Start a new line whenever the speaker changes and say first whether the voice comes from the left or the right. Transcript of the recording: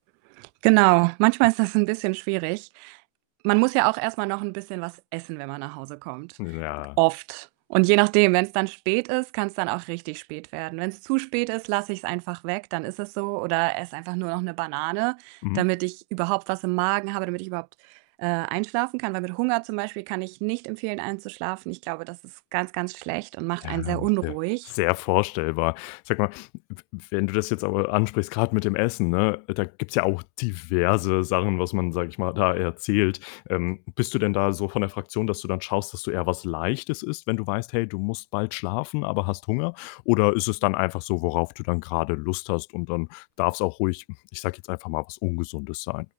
right: Genau, manchmal
left: [unintelligible]
right: ist das 'n bisschen schwierig. Man muss ja auch erst mal noch 'n bisschen was essen, wenn man nach Hause kommt,
left: Ne,
right: g
left: ja.
right: oft. Und je nachdem, wenn's dann spät ist, kann's dann auch richtig spät werden. Wenn's zu spät ist, lasse ich's einfach weg, dann ist es so oder esse einfach nur noch 'ne Banane,
left: Mhm.
right: damit ich überhaupt was im Magen habe, damit ich überhaupt, äh, einschlafen kann. Weil mit Hunger zum Beispiel kann ich nicht empfehlen, einzuschlafen. Ich glaube, das ist ganz, ganz schlecht und macht
left: Ja,
right: einen sehr
left: [unintelligible]
right: unruhig.
left: sehr vorstellbar. Sag mal, w w wenn du das jetzt aber ansprichst, grad mit dem Essen, ne, da gibt's ja auch diverse Sachen, was man, sag ich mal, da erzählt. Ähm, bist du denn da so von der Fraktion, dass du dann schaust, dass du eher was Leichtes isst, wenn du weißt, hey, du musst bald schlafen, aber hast Hunger? Oder ist es dann einfach so, worauf du dann gerade Lust hast und dann darf's auch ruhig, hm, ich sag jetzt einfach mal, was Ungesundes sein?